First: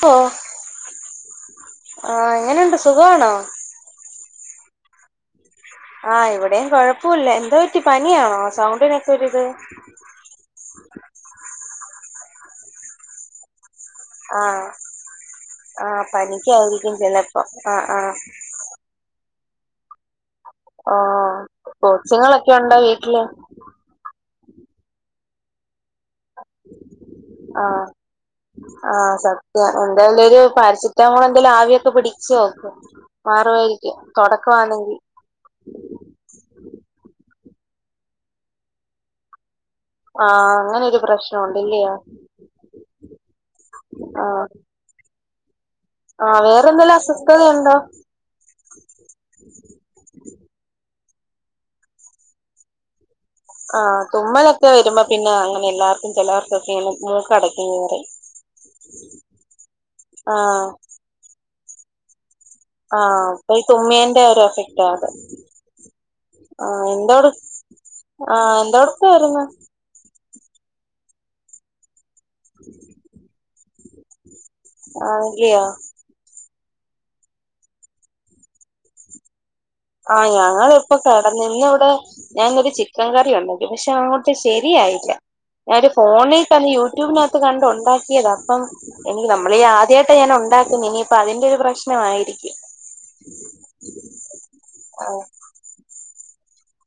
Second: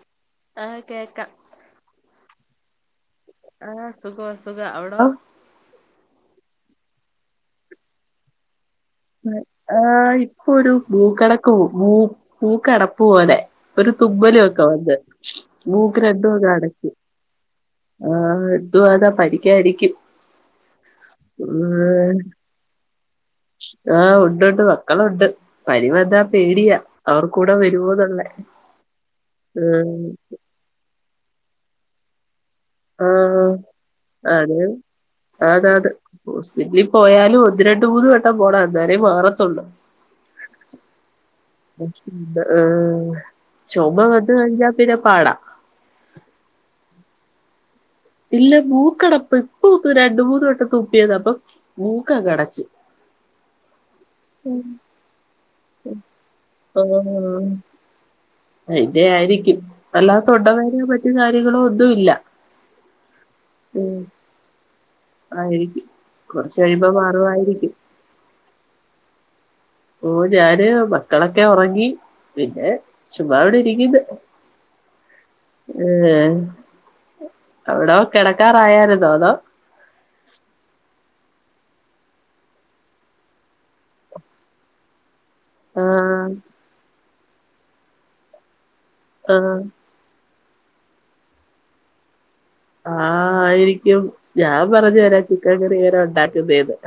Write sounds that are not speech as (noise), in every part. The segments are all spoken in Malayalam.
ട്ടോ ആഹ് കേക്കാം എങ്ങനെയുണ്ട് സുഖമാണോ ആഹ് സുഖോ സുഖാ അവിടോ ആഹ് ഇവിടെയും കാെഴപ്പവുല്ല എന്തു പറ്റി പനിയാണോ സൗണ്ടിന് ആഹ് ഇപ്പൊഒരു മുക്കടക്കൂ മൂ മുക്കടപ്പ് പോലെ ഒരു ആ തുമ്മലൊക്കെ വന്ന് ആ മൂക്ക് രണ്ടും ഒക്കെ അടച്ച് പനിക്കായിരിക്കും ചിലപ്പോ ആ ആ ആഹ് ഇതു പോലെ പഠിക്കായിരിക്കും ക്കെയുണ്ടാേ വീട്ടില് ആഹ് ഉണ്ടുണ്ട് മക്കളുണ്ട് പനി വന്നാ പേടിയാ അവർകൂടെ ആ വരുവോ ന്ന്ള്ള പാരസെറ്റാമോൾ എന്തെലും ആവിയൊക്കെ പിടിച്ചോക്ക് ആഹ് അത് ആന്ന് അന്ന് ഹോസ്പിറ്റലീ പോയാലും ഒന്ന് രണ്ട് മൂന്ന് വട്ടം പോണം എന്നാലേ മാറത്താെള്ളൂ ആ അങ്ങനെ ഒരു പ്രശ്നമുണ്ടല്ലയോ അആഹ് ചൊമ വന്ന് കഴിഞ്ഞാ പി പിന്നെ പാടാ ആഹ് വേറെന്തേലും അസ്വസ്ഥത ഉണ്ടോ ഇല്ല മൂക്കടപ്പ് ഇപ്പൊ ഒന്ന് രണ്ട് മൂന്ന് വട്ടം തുമ്പിയതാ അപ്പം മൂക്ക് ആകെ അടച്ച് ആഹ് തുമ്മലൊക്കെ വരുമ്പോ പിന്നെ അങ്ങനെ എല്ലാർക്കും ചെലവർക്കാെക്കെ ഇങ്ങനെ മൂക്കടക്കുംന്ന് പറിം അയ്ന്റെ ആയിരിക്കും അല്ലാതെ ആ തൊണ്ടവേദനയോ മറ്റു കാര്യങ്ങളോ ഒന്നും ഇല്ല ആഹ് അപ്പൊ തുമ്മിയെന്റെ ഒരു എഫക്റ്റ് ക്കാരം ആയിരിക്കും കുറച്ച് ആഹ് കഴിയുമ്പോ എന്താട്‌ മാറുമായിരിക്കും ആഹ് എന്തോട്ക്കുവായിരുന്നു ഓഹ് ഞാന് മക്കളൊക്കെ ഒറങ്ങി പിന്നെ ചുമ്മാ ഇവിടെ ഇരിക്കുന്ന് ആഹ് ഇഡ്ലിയോ ഏഹ് അവ്ടെ കെടക്കാറായാര്ന്നോ അതോ ആഹ് ഞങ്ങളിപ്പൊ കെടന്നു ഇഞ് ഇവിടെ ഞാനൊരു ചിക്കൻ കറി ഉണ്ടാക്കി പക്ഷെ അങ്ങോട്ട് ശരിയായില്ല ഞാന ഒരു ആഹ് ഫോണിലട്ട യൂട്യൂബിനകത്ത് കണ്ട ഉണ്ടാക്കിയത് അപ്പം എനിക്ക് നമ്മൾ ആഹ് ഈ ആദ്യയിട്ട് ഞാൻ ഉണ്ടാക്കുന്ന ഇനിയിപ്പ അതിന്റെ ഒരു പ്രശ്നമായിരിക്കും ആഹ് യിരിക്കും ഞാൻ പറഞ്ഞു തരാ ചിക്കൻ കറി എങ്ങനെയാ ഉണ്ടാക്കുന്നേന്ന്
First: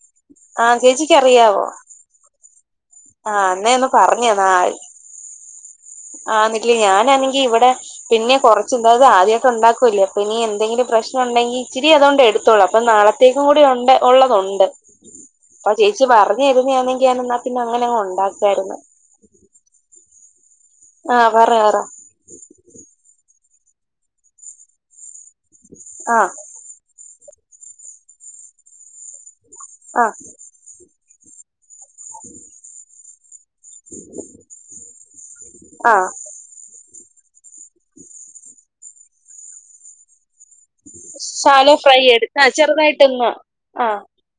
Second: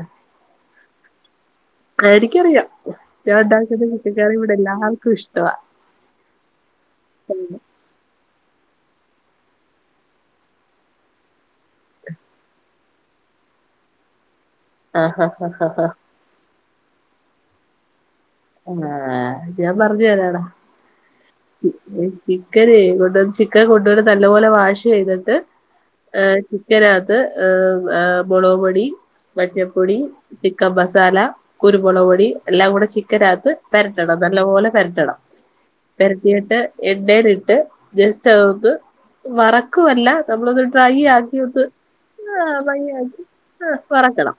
ആഹ് ചേച്ചിക്ക് അറിയാവോ എനരിക്കുംറിയാംഞാൻ ആഹ് അന്നേ ഉണ്ടാക്കുന്ന ഒന്ന് കൂട്ടിക്കറി ഇവിടെ പറഞ്ഞന്നാ എല്ലാർക്കും ഇഷ്ടവാ ആന്നില്ലേ ഞാനാണെങ്കി ഇവിടെ പിന്നെ കുറച്ച് എന്തായത് ആദ്യമായിട്ട് ഉണ്ടാക്കൂല്ലേ അപ്പൊ ഇനി എന്തെങ്കിലും പ്രശ്നം ഉണ്ടെങ്കി ഇച്ചരി അതുകണ്ട്ടുത്തോളൂ അപ്പ നാളെ കൂടി ഉണ്ട് ഉള്ളതുണ്ട് ആഹ് ഹ ഹ ഹ അപ്പൊ ഹ ചേച്ചി പറഞ്ഞ തരുന്നാണെങ്കി എന്നാ പിന്നെ അങ്ങനെ ഉണ്ടാക്ക ആഹ് ഞാൻ പറഞ്ഞു തരാടാ ആഹ് പറ പറ ചിക്കന കൊണ്ട ചിക്കൻ കൊണ്ട പോല നല്ല പോലെ വാഷ് യ്തിട്ട് ആഹ് ചിക്കനകത്ത് മുളക് പൊടി മഞ്ഞപ്പൊടി ആഹ് ചിക്കൻ മസാല കുരുമുളക് പൊടി എല്ലാം കൂടെ ചിക്കനകത്ത് പരട്ടണം നല്ലപോലെ പരട്ടണം ആഹ് പെരട്ടു ട്ട് എണ്ണയില ഇട്ട് ജസ്റ്റ് ഒന്ന് വറക്കുവല്ല നമ്മളത് ട്രൈ ആക്കി ഒന്ന് ശാലോ ഫ്രൈ എടുത്ത് ആ ആഹ് ട്രൈ ആക്കി ചെറുതായിട്ടൊന്ന് ആ ആഹ് വറുക്കണം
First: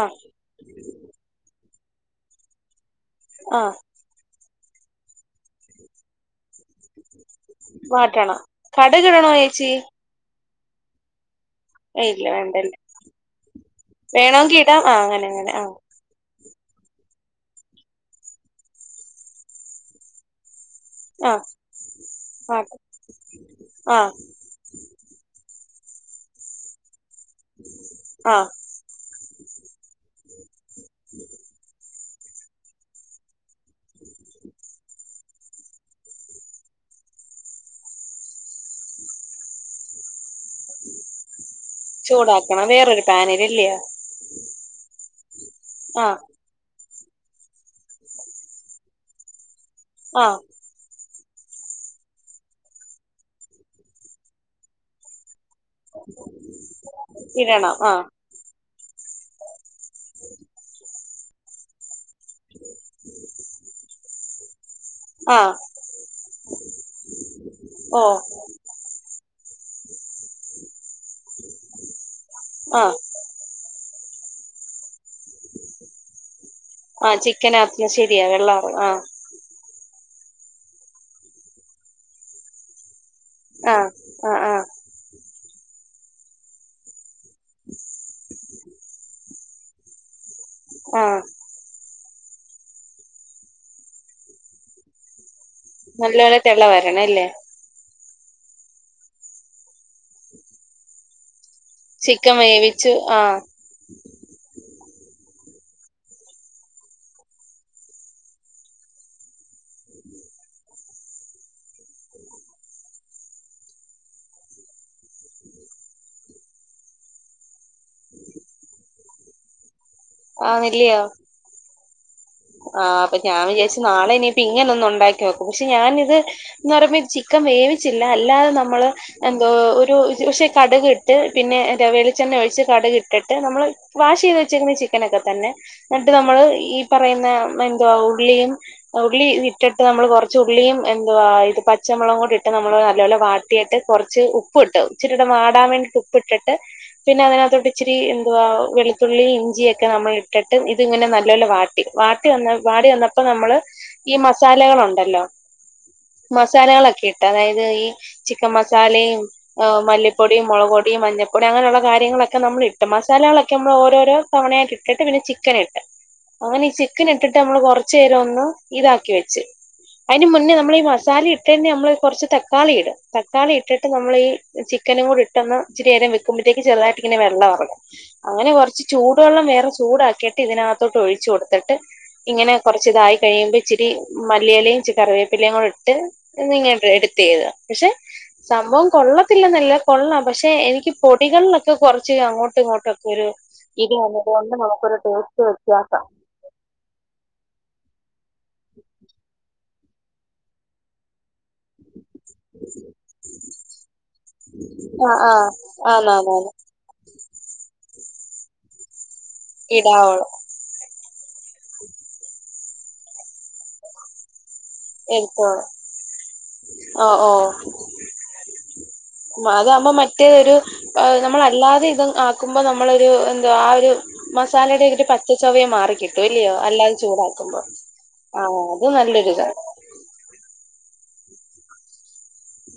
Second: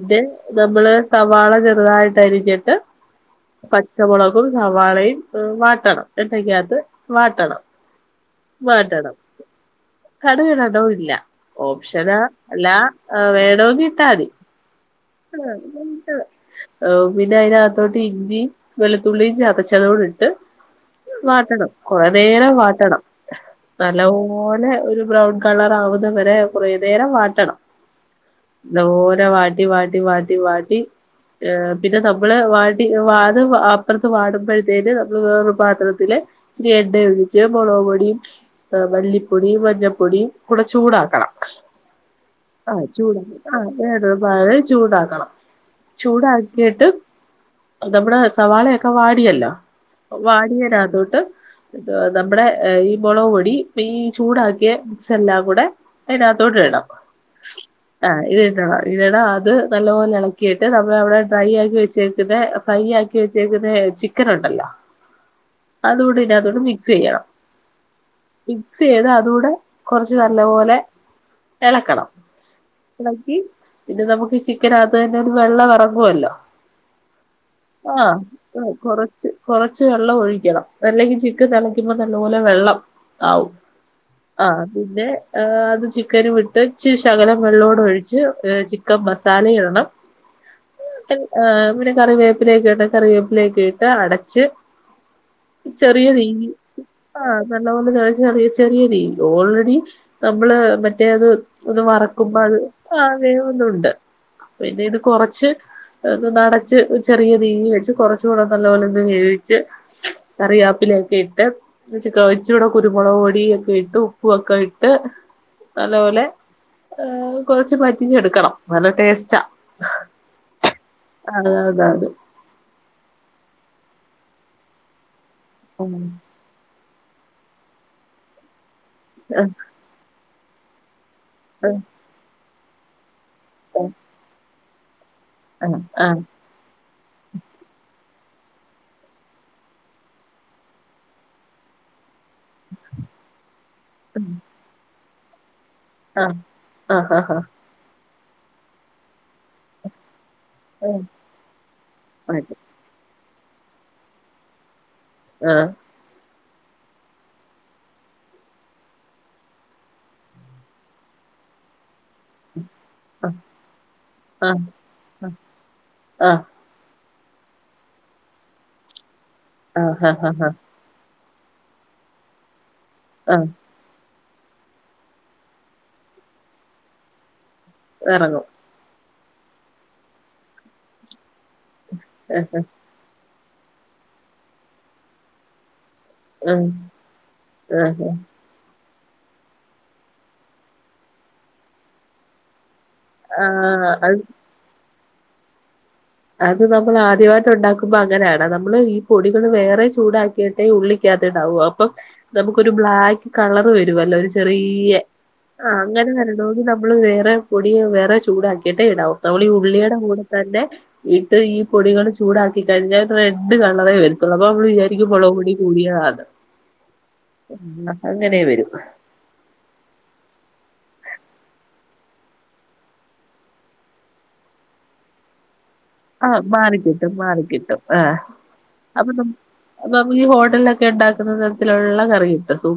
ആഹ് നമ്മള് സവാള ചെറുതായിട്ട അരിഞ്ഞിട്ട് ആഹ് പച്ചമുളക്കും സവാളയും വാട്ടണം എണ്ണക്കകത്ത് വാട്ടണം വാട്ടണം വാട്ടണം കടുകിടണോ ചേച്ചി കടുക് ഇടണോ ഇല്ല ഓപ്ഷന ഇല്ല അല്ല വേണ്ടല്ലേ വേണക്കിട്ടാ മതി ആ ആഹ് എ (unintelligible) പിന്നെ അയിനകത്തോട്ട് ഇഞ്ചിയും വെളുത്തുള്ളിയും ചതച്ചതോട്‌ ഇട്ട് ആഹ് വാട്ടണം കുറെ നേരം ആഹ് വാട്ടണം ആഹ് നല്ലപോലെ ഒരു ബ്രൗൺ കളറാവുന്ന വരെ കുറ നേരം വാട്ടണം ആഹ് നല്ലതുപോലെ വാട്ടി വാട്ടി വാട്ടി വാട്ടി വാട്ടി പിന്നെ നമ്മള് വാട്ടി വാടും അപ്പുറത്ത് വാടുമ്പോഴത്തേന് നമ്മള് വേറരൂ പാത്രത്തില് ഇത്തിരി എണ്ണയും ഒഴിച്ച് മുളക് പൊടിയും മല്ലിപ്പൊടിയും മഞ്ഞപ്പൊടിയും കൂടെ ചൂടാക്കണം ചൂടാക്കണം ആഹ് വേറൊരു ചൂട് ആഹ് പാനിലല്ലയോ എ ബാ ചൂടാക്കണം ആഹ് ചൂടാക്കിട്ട് നമ്മുടെ സവാളയൊക്കെ വാടിയല്ലോ ആഹ് വാടിയതിനത്തോട്ട് നമ്മുടെ ഈ മുളക് പൊടി ഈ ചൂടാക്കിയ മിക്സെല്ലാം കൂടെ അതിനകത്തോട്ട് ഇടാം ഇടണം ആഹ് ആ ഇത്ട്ടട ഇടണം ഇത് നല്ലപോലെ ഇളക്കിട്ട് നമ്മൾ അവിടെ ഡ്രൈ ആക്കി വെച്ചേക്കന്നാ ഫ്രൈ ആക്കി വച്ചേക്കുന്ന ചിക്ക് ചിക്കൻ ഉണ്ടല്ലോ ആഹ് അതുകൂടെ ഇതിനകത്ത് മിക്സ് ചെയ്യണം ഓ മിക്സ്യ്ത് അതൂടെ കുറച്ച് നല്ല പോലെ ഇളക്കണം ആഹ് പി പിന്നെ നമുക്ക് ഈ ചിക്കൻ അകത്തു തന്നെ ഒരു വെള്ളം ഇറങ്ങുവല്ലോ ആഹ് ചിക്കനപ്പ ആഹ് ശരിയാ വെള്ളറ ആഹ് കുറച്ച് കുറച്ച് വെള്ളം ഒഴിക്കണം അല്ലെങ്കി ചിക്കൻ തിളക്കുമ്പോ നല്ലപോലെ വെള്ളം ആവും ആഹ് പിന്നെ ആഹ് അത് ചിക്കന് വിട്ടേച്ച് ശകലം വെള്ളോടെ ഒഴിച്ച് ചിക്കൻ മസാ മസാല ഇടണം ആഹ് പിന്നെ കറിവേപ്പിലക്കെ ഇട്ട് കറിവേപ്പിലക്കെഇട്ട് അടച്ച് ചെറിയ നല്ലോലെ (unintelligible) തെള വരണല്ലേ നല്ല പോലെ കറിയ ചെറിയല്ല ഓൾറെഡി നമ്മള് മറ്റേത് ഒന്ന് ചിക്കൻ മറക്കുമ്പോ അത് വേവിച്ചു ആഹ് അങ്ങെയ ഒന്നുംണ്ട് പിന്നെ ഇത് കൊറച്ച് അടച്ച് ചെറിയ രീതിൽ വെച്ച് കൊറച്ചു കൂടെ നല്ല പോലെന്ന് വേവിച്ച് കറിയാപ്പിലെക്കെ ഇട്ട് (unintelligible) ഇച്ച് ഇവടെ കുരുമുളക് പൊടിയൊക്കെ ഇട്ട് ഉപ്പ് ഒക്കെ ഇട്ട് നല്ലപോലെ ഏ കൊറച്ച് പറ്റിഞ്ഞെടുക്കണം നല്ല ടേസ്റ്റാ ആ വരിയോ (unintelligible) ആ അപ്പൊ ഞാൻ വിചാരിച്ച് നാളെ ഇനി പിന്നൊന്ന്ന്നുണ്ടാക്കി നോക്കു ക്ഷെ ആഹ് ഞാനിത് ഞ്ഞി ഓരോ പീസ് ചിക്കൻ വേവിച്ചില്ല അല്ലാതെ നമ്മള് എന്തോ ഒരു പക്ഷെ കടുക് ഇ ട്ട് പിന്നെ ആഹ് വെളിച്ചെണ്ണ ഒഴിച്ച് കടുക് ഇട്ടിട്ട് നമ്മൾ വാഷ് ചെയ്ത് വെച്ചേക്കുന്ന ചിക് ങ്ങെനൊക്കെ തന്നെ ആഹ് എന്നിട്ട് ആഹ് നമ്മള് ഈ പറയുന്ന നേം എന്തോ ഉള്ളിയും ഉള്ളി ഇട്ടിട്ട് നമ്മള് കൊറച്ച് ഉള്ളിയും എന്തുവാ ഇത് പ ച്ചമുളകും കൂടി ഇട്ട് നമ്മള് നല്ലോലെ വാട്ടിയിട്ട് കുറച്ച് ഉപ്പ് ഇട്ടു ഇച്ചിരിടെ വാടാൻ വേണ്ടിട്ട് ഉ ആഹ് ഉപ്പിട്ടിട്ട് ആഹ് പിന്നെ ആഹ് അതിനകത്തോട്ട് ഇച്ചിരി എന്തുവാ വെളുത്തുള്ളി ഇഞ്ചിയൊക്കെ നമ്മൾ ഇട്ടിട്ട് ആഹ് ഇതിങ്ങനെ നല്ലോലെ വാട്ടി വാട്ടി വന്ന ആഹ് വാടി വന്നപ്പോ നമ്മള് ഈ മസാലകൾ ഒണ്ടല്ലോ ആ മസാലകളൊക്കെയിട്ട് അതായത് ഈ ചിക്കൻ മസാലയും ഹ് മല്ലിപ്പൊടിയും മൊളക് പൊടിയും മഞ്ഞപ്പൊടിയും അങ്ങനെയുള്ള കാര്യങ്ങളൊ ക്കെ നമ്മളിട്ടു മസാലകളൊക്കെ നമ്മള് ഓരോരോ ആഹ് തവണയായി ഇട്ടിട്ട് പിന്നെ ചിക്കൻ ഇട്ട് ആഹ് അങ്ങനെ ഈ ചി ക്കനിട്ടിട്ട് നമ്മള് കൊറച്ചേരൊന്ന് ഇതാക്കി വെച്ച് അതിന് ആഹ് ആഹ് മുന്നേ നമ്മള് ഈ മസാല ഇ ട്ടേണ്ട് നമ്മളൊരു കൊറച്ച് തക്കാളി ഇടും ആഹ് തക്കാളി ഇ ഇട്ടിട്ട് നമ്മളീ ചിക്കനും കൂടി ഇട്ട്ന്ന് ഇച്ചിരി നേരം വെക്കുമ്പഴത്തേക്ക് ചെറുതായിട്ട് ഇങ്ങനെ വെള്ളം എറങ്ങും എറങ്ങും അങ്ങനെ കൊറച്ച് ചൂടുവെള്ളം വേറെ ചൂടാക്കിയിട്ട് ഇതിനകത്തോട്ട് ഒഴിച്ചു കൊടു ട്ട് ഇങ്ങനെ കൊറച്ച് ഇതായി കഴിയുമ്പോ ഇച്ചിരി മല്ലിയെലയും ഇച്ചിരി കറിവേപ്പിലയും കൂടി ഇട്ട് എന്നിങ്ങനെ (unintelligible) പക്ഷെ ആഹ് സംഭവം കൊള്ളത്തില്ലെന്നല്ല കൊള്ളാം പക്ഷെ എനിക്ക് പൊടികളിലൊക്കെ കൊറച്ച് അങ്ങോട്ടും ഇങ്ങോട്ടും ഒരു ഇത് അത് വന്നത് കൊണ്ട് നമുക്കൊരു ടേസ്റ്റ് വ്യത്യാസ അത് നമ്മള് ആദ്യവായിട്ട് ഒണ്ടാക്കുമ്പോ അങ്ങനെയാണ് നമ്മള് ഈ പൊടികൾ വേറെ ചൂടാക്കിയിട്ടെ ഉള്ളി ക്കകത്തിടാവൂ അപ്പൊ നമുക്കൊരു ബ്ലാക്ക് കളർ വരുവല്ലോ ഒരു ചെറിയ ആ അങ്ങനെ ആന്നാന്നാന്ന് വരണോങ്കിലൊ നമ്മള് വേറെ പൊടിയോ വേറെ ചൂടാക്കിയിട്ടേ ഇടാവു തോളീ ഉള്ളിയുടെ കൂടെ ഇടാവോളൂ തന്നെ ഇട്ട് ഈ പൊടികള് ചൂടാക്കി കഴിഞ്ഞാൽ റെഡ് കളറെ വരുത്തുള്ളൂ അപ്പൊ നമ്മള് വിചാ ഇത് മൊളക് പൊടി എടുത്തോളൂ കൂടിയാത് ഓ ഓ അങ്ങനെ വരും വാതാവുമ്പോ മറ്റേരു അഹ് നമ്മളല്ലാതെ ഇത് ആക്കുമ്പോ നമ്മളൊരു എന്താ ആ ഒരു മസാലയുടെ ഒരു പച്ചച്ചുവയും മാറിക്കി ആഹ് ട്ടൊരുയോ അല്ലാതെ മാറിക്കിട്ടും ചൂടാക്കുമ്പൊ മാറിക്കിട്ടും ആഹ് ആ അത് നല്ലൊരുതാ അപ്പൊ നമുക്കീ ഹോട്ടലിലൊക്കെ ഒണ്ടാക്കുന്ന തരത്തിലുള്ള കറികിട്ടും സൂ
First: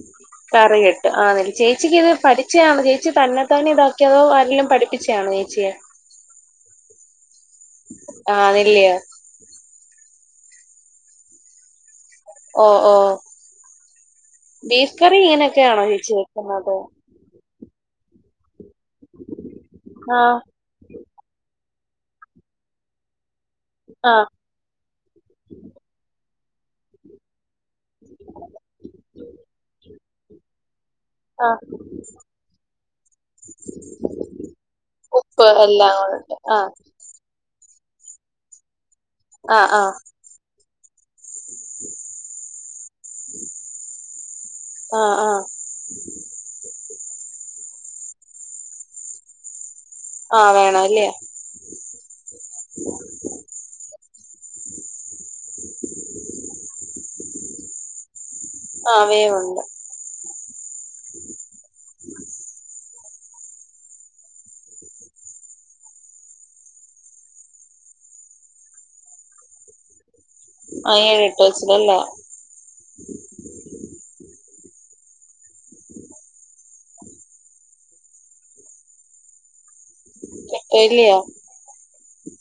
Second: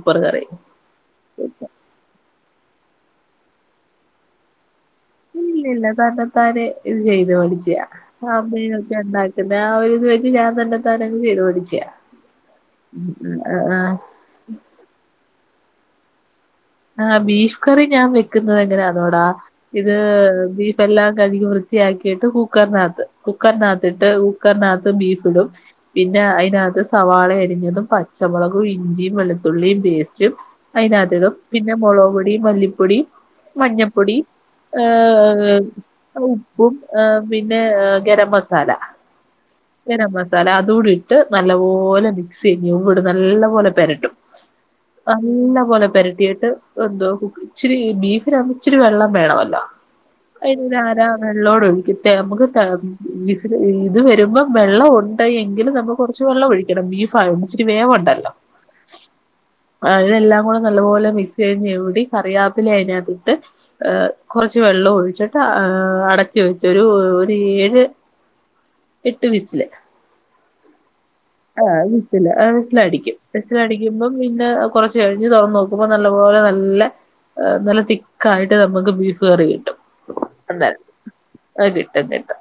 കറികിട്ടും ആ ചേച്ചിക്കിത് പഠിച്ചെയാണ് ചേച്ചി തന്നെത്താനെ ഇതാക്കിയതോ ആരെലും പഠിപ്പി ച്ചാണേ ഇല്ല ചേച്ചിയെ ഇല്ല തന്നെത്താനെ ഇത് ചെയ്ത് പഠിച്ചാ ആ നെല്ലിയോ (unintelligible) പിന്നെ ആ ഒരിത് വെച്ച് ഞാൻ തന്നെത്താനങ്ങ് ചെയ്തു പഠിച്ചാ ഓ ഓ ബീഫ് കറി ഇങ്ങനെയൊക്കെയണോ ചേച്ചി വെക്കുന്നത് ആ ബീഫ് കറി ഞാൻ വെക്കുന്നത് എങ്ങനെയാന്നോടാ ഇത് ആ ബീഫ് ഫെല്ലാം കഴുകി വൃത്തിയാക്കിയിട്ട് കുക്കറിനകത്ത് കുക്കറിനകത്തിട്ട് ആ കുക്കറിനകത്ത് ബീഫ് ഇടും പിന്നെ അയിനകത്ത് സവാള അരിഞ്ഞതും പച്ചമുളകും ഇഞ്ചി വെളുത്തുള്ളി പേസ്റ്റ് റ്റും അതിനകത്തിടും ആ പിന്നെ മുളക് പൊടി മല്ലിപ്പൊടി മഞ്ഞപ്പൊടി ഉപ്പ് ഏഹ് എല്ലാം കൂടെ ആ ഉപ്പും ഏഹ് പിന്നെ ഗരം മസാല ആ ആ ഗരം മസാല അതൂടി ട്ട് നല്ല പോലെ മിക്സ്ചെയ്യും ന്നട്ട് നല്ല പോലെ പെരട്ടും ആ ആ നല്ല പോലെ പെര എന്തോ ഇച്ചിരി ബീഫിനാവുമ്പോ ഇച്ചിരി വെള്ളം വേണമല്ലോ ആ അതിനിന് വേണം അല്ലേ ആരാ വെള്ളോട് ഒഴിക്കും നമുക്ക് വി ഇത് വരുമ്പോ വെള്ളം ഒ എങ്കിലും നമ്മ കുറച്ച് വെള്ളം ഒഴിക്കണം ബീഫായൊണ്ട് ഇച്ചരി വേവുണ്ടല്ലോ ആഹ് വേവുണ്ട് അതെല്ലാം കൂടെ നല്ലപോലെ മിക്സ് ചെയ്തുടി കറിയാപ്പില അതിനകത്തിട്ട് ഏഹ് കുറച്ച് വെള്ളം ഒഴിച്ചിട്ട് അടച്ച് വെച്ച് ഒരു ഒരു ഏഴ് എട്ട് വിസില് ആ ഏഴെട്ട് ആഹ് വിസിലല്ലേ വിസില വിസിലടിക്കും വിസിലടിക്കുമ്പം പിന്നെ കൊറച്ച് കഴിഞ്ഞ് തുറന്നു നോക്കുമ്പോ നല്ല പോലെ നല്ല നല്ല തിക്കായിട്ട് നമുക്ക് ബീഫ് കറി കിട്ടും അതെ ഇല്ലിയോ ആഹ് കിട്ടും കേട്ടോ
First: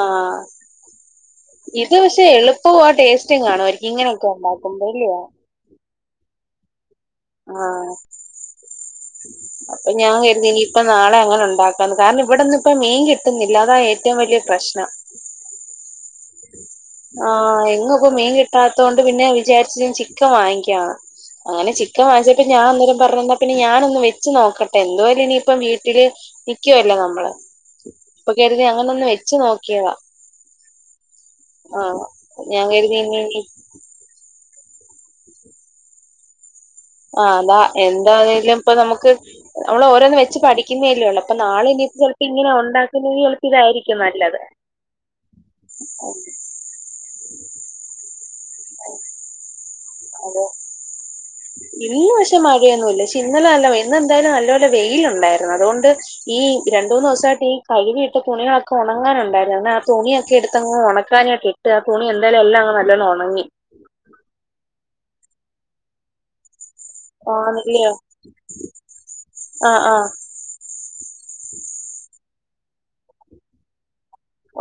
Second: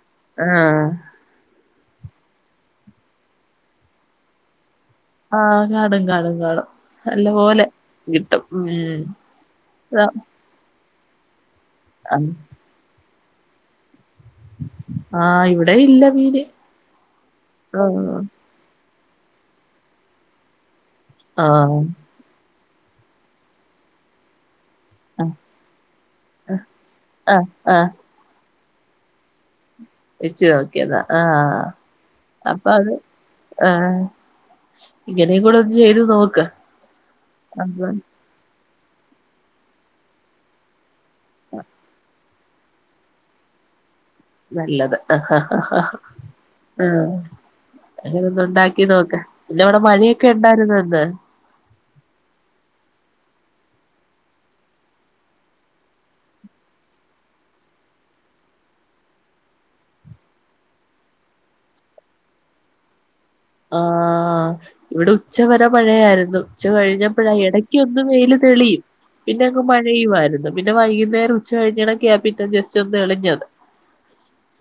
ആഹ് ഇത് പക്ഷെ എളുപ്പവും ആ ടേസ്റ്റും കാണുമായിരിക്കും ഇങ്ങനെയൊക്കെ ഉണ്ടാക്കുമ്പോ ഇല്ല്യേ ആഹ് കാണും കാണും കാണും നല്ലപോലെ ആഹ് കിട്ടും അപ്പം നാളെ അങ്ങനെ ഉണ്ടാക്കന്ന് കാരണം ഇവിടെന്നും ഇപ്പ മീൻ കിട്ടുന്നില്ല അതാ ഏറ്റവും വലിയ പ്രശ്നം ആഹ് ഇവിടേം ഇല്ല മീന് ആഹ് എങ്ങും ഇപ്പൊ ആഹ് മീൻ കിട്ടാത്ത കൊണ്ട് പിന്നെ വിചാരിച്ച് ചിക്കൻ വാങ്ങിക്കാന്ന് അങ്ങനെ ആഹ് ചിക്കൻ വാങ്ങിചിട്ട് ഞാൻ അന്നേരം പറഞ്ഞു ന്നാ പിന്നെ ഞാൻ ഒന്ന് വെച്ച് നോക്ക എന്തുവായാലും ആഹ് ഇനിയിപ്പം വീട്ടില് നിക്കുവല്ലേ നമ്മള് ആഹ് ആഹ് അപ്പൊ കരുതി അങ്ങനെയൊന്ന് വെച്ച് നോക്കിയതാ വെച്ച് നോക്കിയതാ ആഹ് ആഹ് ഞാൻ അപ്പൊ അത് കരുതി ഇനി ആഹ് ഇങ്ങനെയും കൂടെ ഒന്ന് ചെയ്തു നോക്ക് ആഹ് അതാ എന്താന്നേലും ഇപ്പൊ നമുക്ക് നമ്മൾ ഓരോന്ന് വെച്ച് പഠിക്കുന്നേല്ലേ ഉള്ളു അപ്പൊ നാളെ ഇനി ചിലപ്പോ ഇങ്ങനെ ഉണ്ടാക്കുന്നെങ്കിൽ ചിലപ്പ ഇതായിരിക്കും നല്ലത് നല്ലത് അഹാ ഹാ ഹാ ആഹ് അങ്ങനെ ഒന്ന് ഉണ്ടാക്കി നോക്ക് പിന്നവിടെ മഴയൊക്കെ അത് ഉണ്ടായിരുന്നൊ ഇന്ന് ഇന്ന് പക്ഷെ മഴയൊന്നുല്ല പക്ഷെ ഇന്നലെ നല്ല വെയിൽ ഇന്ന് എന്തായാലും നല്ലപോലെ വെയിലുണ്ടായിരുന്നു അതുകൊണ്ട് ഈ രണ്ട് മൂന്ന് ദിവസമായിട്ട് ഈ കഴുവിയിട്ട തുണികളക്കെ ഉണങ്ങാനുണ്ടായിരുന്നു അന്ന് ആ തുണിയൊക്കെ എടുത്തങ്ങ് ഉണക്കാനൊക്കെ ട്ട് ആ തുണിന്തായാലും എല്ലാം അങ് നല്ല പോലെ ഉണങ്ങി ആഹ് ഇവിടെ ഉച്ചവരെ മഴയായിരുന്നു ഉച്ച കഴി ഞ്ഞപ്പഴ എടക്ക് ആണല്ലിയോ ഒന്ന് വെയിൽ തെളിയും പിന്നെ അങ് ആഹ് ആഹ് മഴയുവായിരുന്നു പിന്നെ വൈകുന്നേരം ഉച്ച കഴിഞ്ഞണക്കയാ ജസ്റ്റ് ഒന്ന് തെളിഞ്ഞത്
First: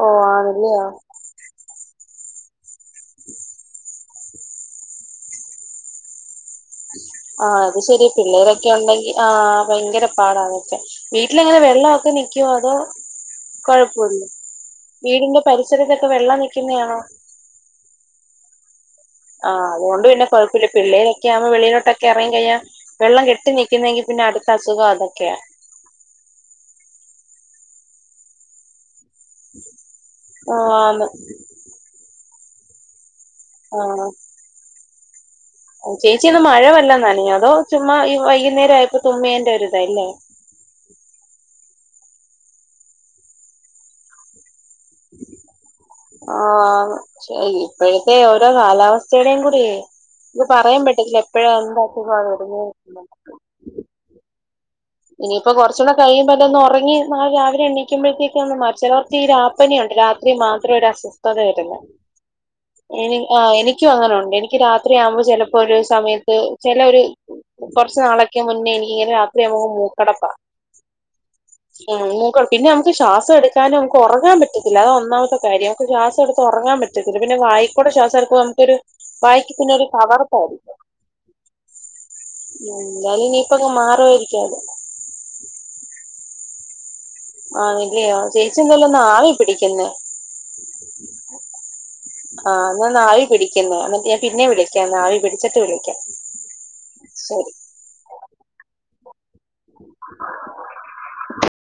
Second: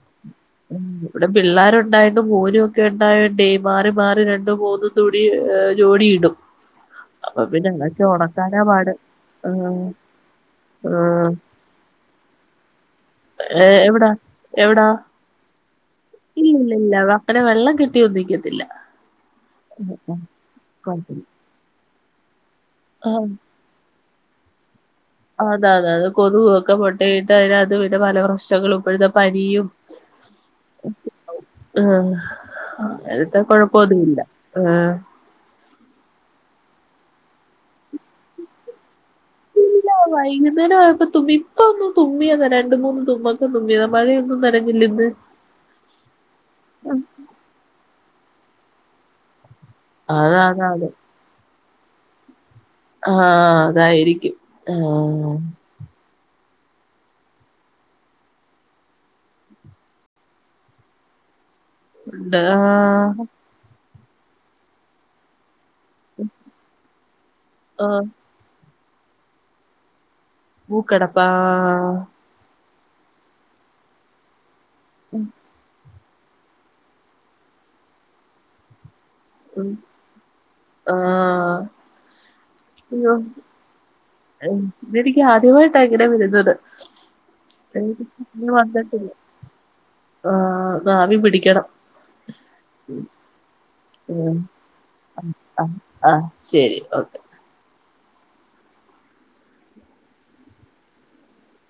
ഓഹ് ആണല്ലേ ഉം ഇവിടെ പിള്ളേരുണ്ടായിട്ടും മോനും ഒക്കെ ഉണ്ടായൊണ്ടേ മാറി മാറി രണ്ടും മൂന്നോ തുണി ജോഡിയിടും ആഹ് അത് ശെരി പിള്ളേരൊക്കെ പാട് ഉണ്ടെങ്കിൽ ആഹ് ഭയങ്കര പാടാതൊക്കെ ആഹ് വീട്ടിലെങ്ങനെ വെള്ളവൊക്കെ നിക്കുവോ അതോ ഏഹ് എവിടാ കൊഴപ്പോല്ലേ എവിടാ വീടിന്റെ പരിസരത്തൊക്കെ വെള്ളം ഇല്ലില്ലില്ല നിക്കുന്നെയാണോ? അങ്ങനെ വെള്ളം കെട്ടിയൊന്നും നിക്കത്തില്ല ആഹ് അതുകൊണ്ട് പിന്നെ കുഴപ്പമില്ല പിള്ളേരൊക്കെ ആവുമ്പ വെളിലോട്ടൊക്കെ എറങ്ങി കഴിഞ്ഞ ആഹ് വെള്ളം കെട്ടി നിക്ക നിക്കുന്നെങ്കിൽ പിന്നെ അടുത്ത അസുഖം അതൊക്കെയാ അതെ അതെ അത് കൊതുകൊക്കെ മൊട്ടയിട്ട് അതിനകത്ത് പിന്നെ പല പ്രശ്നങ്ങും ഇപ്പഴത്തെ പനിയും ആന്ന് ആഹ് ആഹ് കൊഴപ്പൊന്നുല്ല ആഹ് ചേച്ചി ഒന്ന് മഴ വല്ലോ നനഞ്ഞോ അതോ ചുമ്മാ ഈ വൈകുന്നേരം ആയപ്പോ തുമ്മേന്റെ ഒരിത അല്ലേ വൈകുന്നേരം ആഴപ്പം തുമ്മി ഇപ്പ ഒന്നും തുമ്മിയതാ രണ്ട് മൂന്ന് തുമ്മക്കെ തുമ്മിയതാ മഴയൊന്നും നനഞ്ഞില്ല ഇന്ന് ആഹ് ഇപ്പഴത്തെ ഓരോ കാലാവസ്ഥയുടെയും കൂടിയേ ഇത് പറയാൻ അതാണത് പറ്റത്തില്ല എപ്പഴാ എന്താ (unintelligible) ആഹ് അതായിരിക്കും ആഹ് ഇനിയിപ്പൊ കൊറച്ച് ച്ചൂടേ കഴിയുമ്പോ അതൊന്ന് ഒറങ്ങി നാള രാവിലെ എണുമ്പഴത്തേക്ക് മാ ചെലർക്കീ ഈ രാപ്പനുണ്ട് രാത്രി മാത്രം ഒരു അസു ത്തതേവരുന്ന ഉണ്ട് എനി ആഹ് ആഹ് എനിക്കും അങ്ങനെ ഉണ്ട് എനിക്ക് രാത്രിയാവുമ്പോ ചെലപ്പോ ഒരു സമയത്ത് ചെലേ ഒരു കൊറച്ചു ആഹ് നാളൊക്കെ മുന്നേ എനിക്ക്ങ്ങനെ രാത്രിയാവുമ്പ മൂക്കടപ്പാ മൂക്കടപ്പാ ഉം മൂക്കട പിന്നെ നമുക്ക് ശ്വാസം എടുക്കാനോ നമുക്ക് ഒറങ്ങാൻ പറ്റ് പറ്റത്തില്ല അത് ഒന്നാമത്തെ കാര്യംമക്ക് ശ്വാസംടുത്ത് ഒറങ്ങാൻ പറ്റത്തില്ല പിന്നെ വായിക്കുടെ ശ്വാസ എടുക്കുമ്പമ്മക്കൊരു വായിക്ക ഉം പിന്നെ ഒരു കവർപ്പായിരിക്കും ആഹ് എന്തയലു. ഇനി ഇപ്പൊക്ക മാറുവയിരിക്കും. ഉം ഇതെനിക്ക് ആദ്യവായിട്ട ങ്ങനേ വരുന്നത് ആണല്ലിയോ (unintelligible) എ ചേച്ചി എന്തായാലും ഒന്ന് വന്നിട്ടില്ല ആവി പിടിക്കുന്നേ ആഹ് ആവി പിടിക്കണം ആഹ് എന്നാ ന്ന് ആവി പിടിക്കെന്ന എന്നിട്ട് ഞാൻ ഉം പിന്നെ വിളിക്കാം ആവി പിടിച്ചിട്ട് ആഹ് വിളിക്കാം ആഹ് ശരി ഓക്കെ ശരി.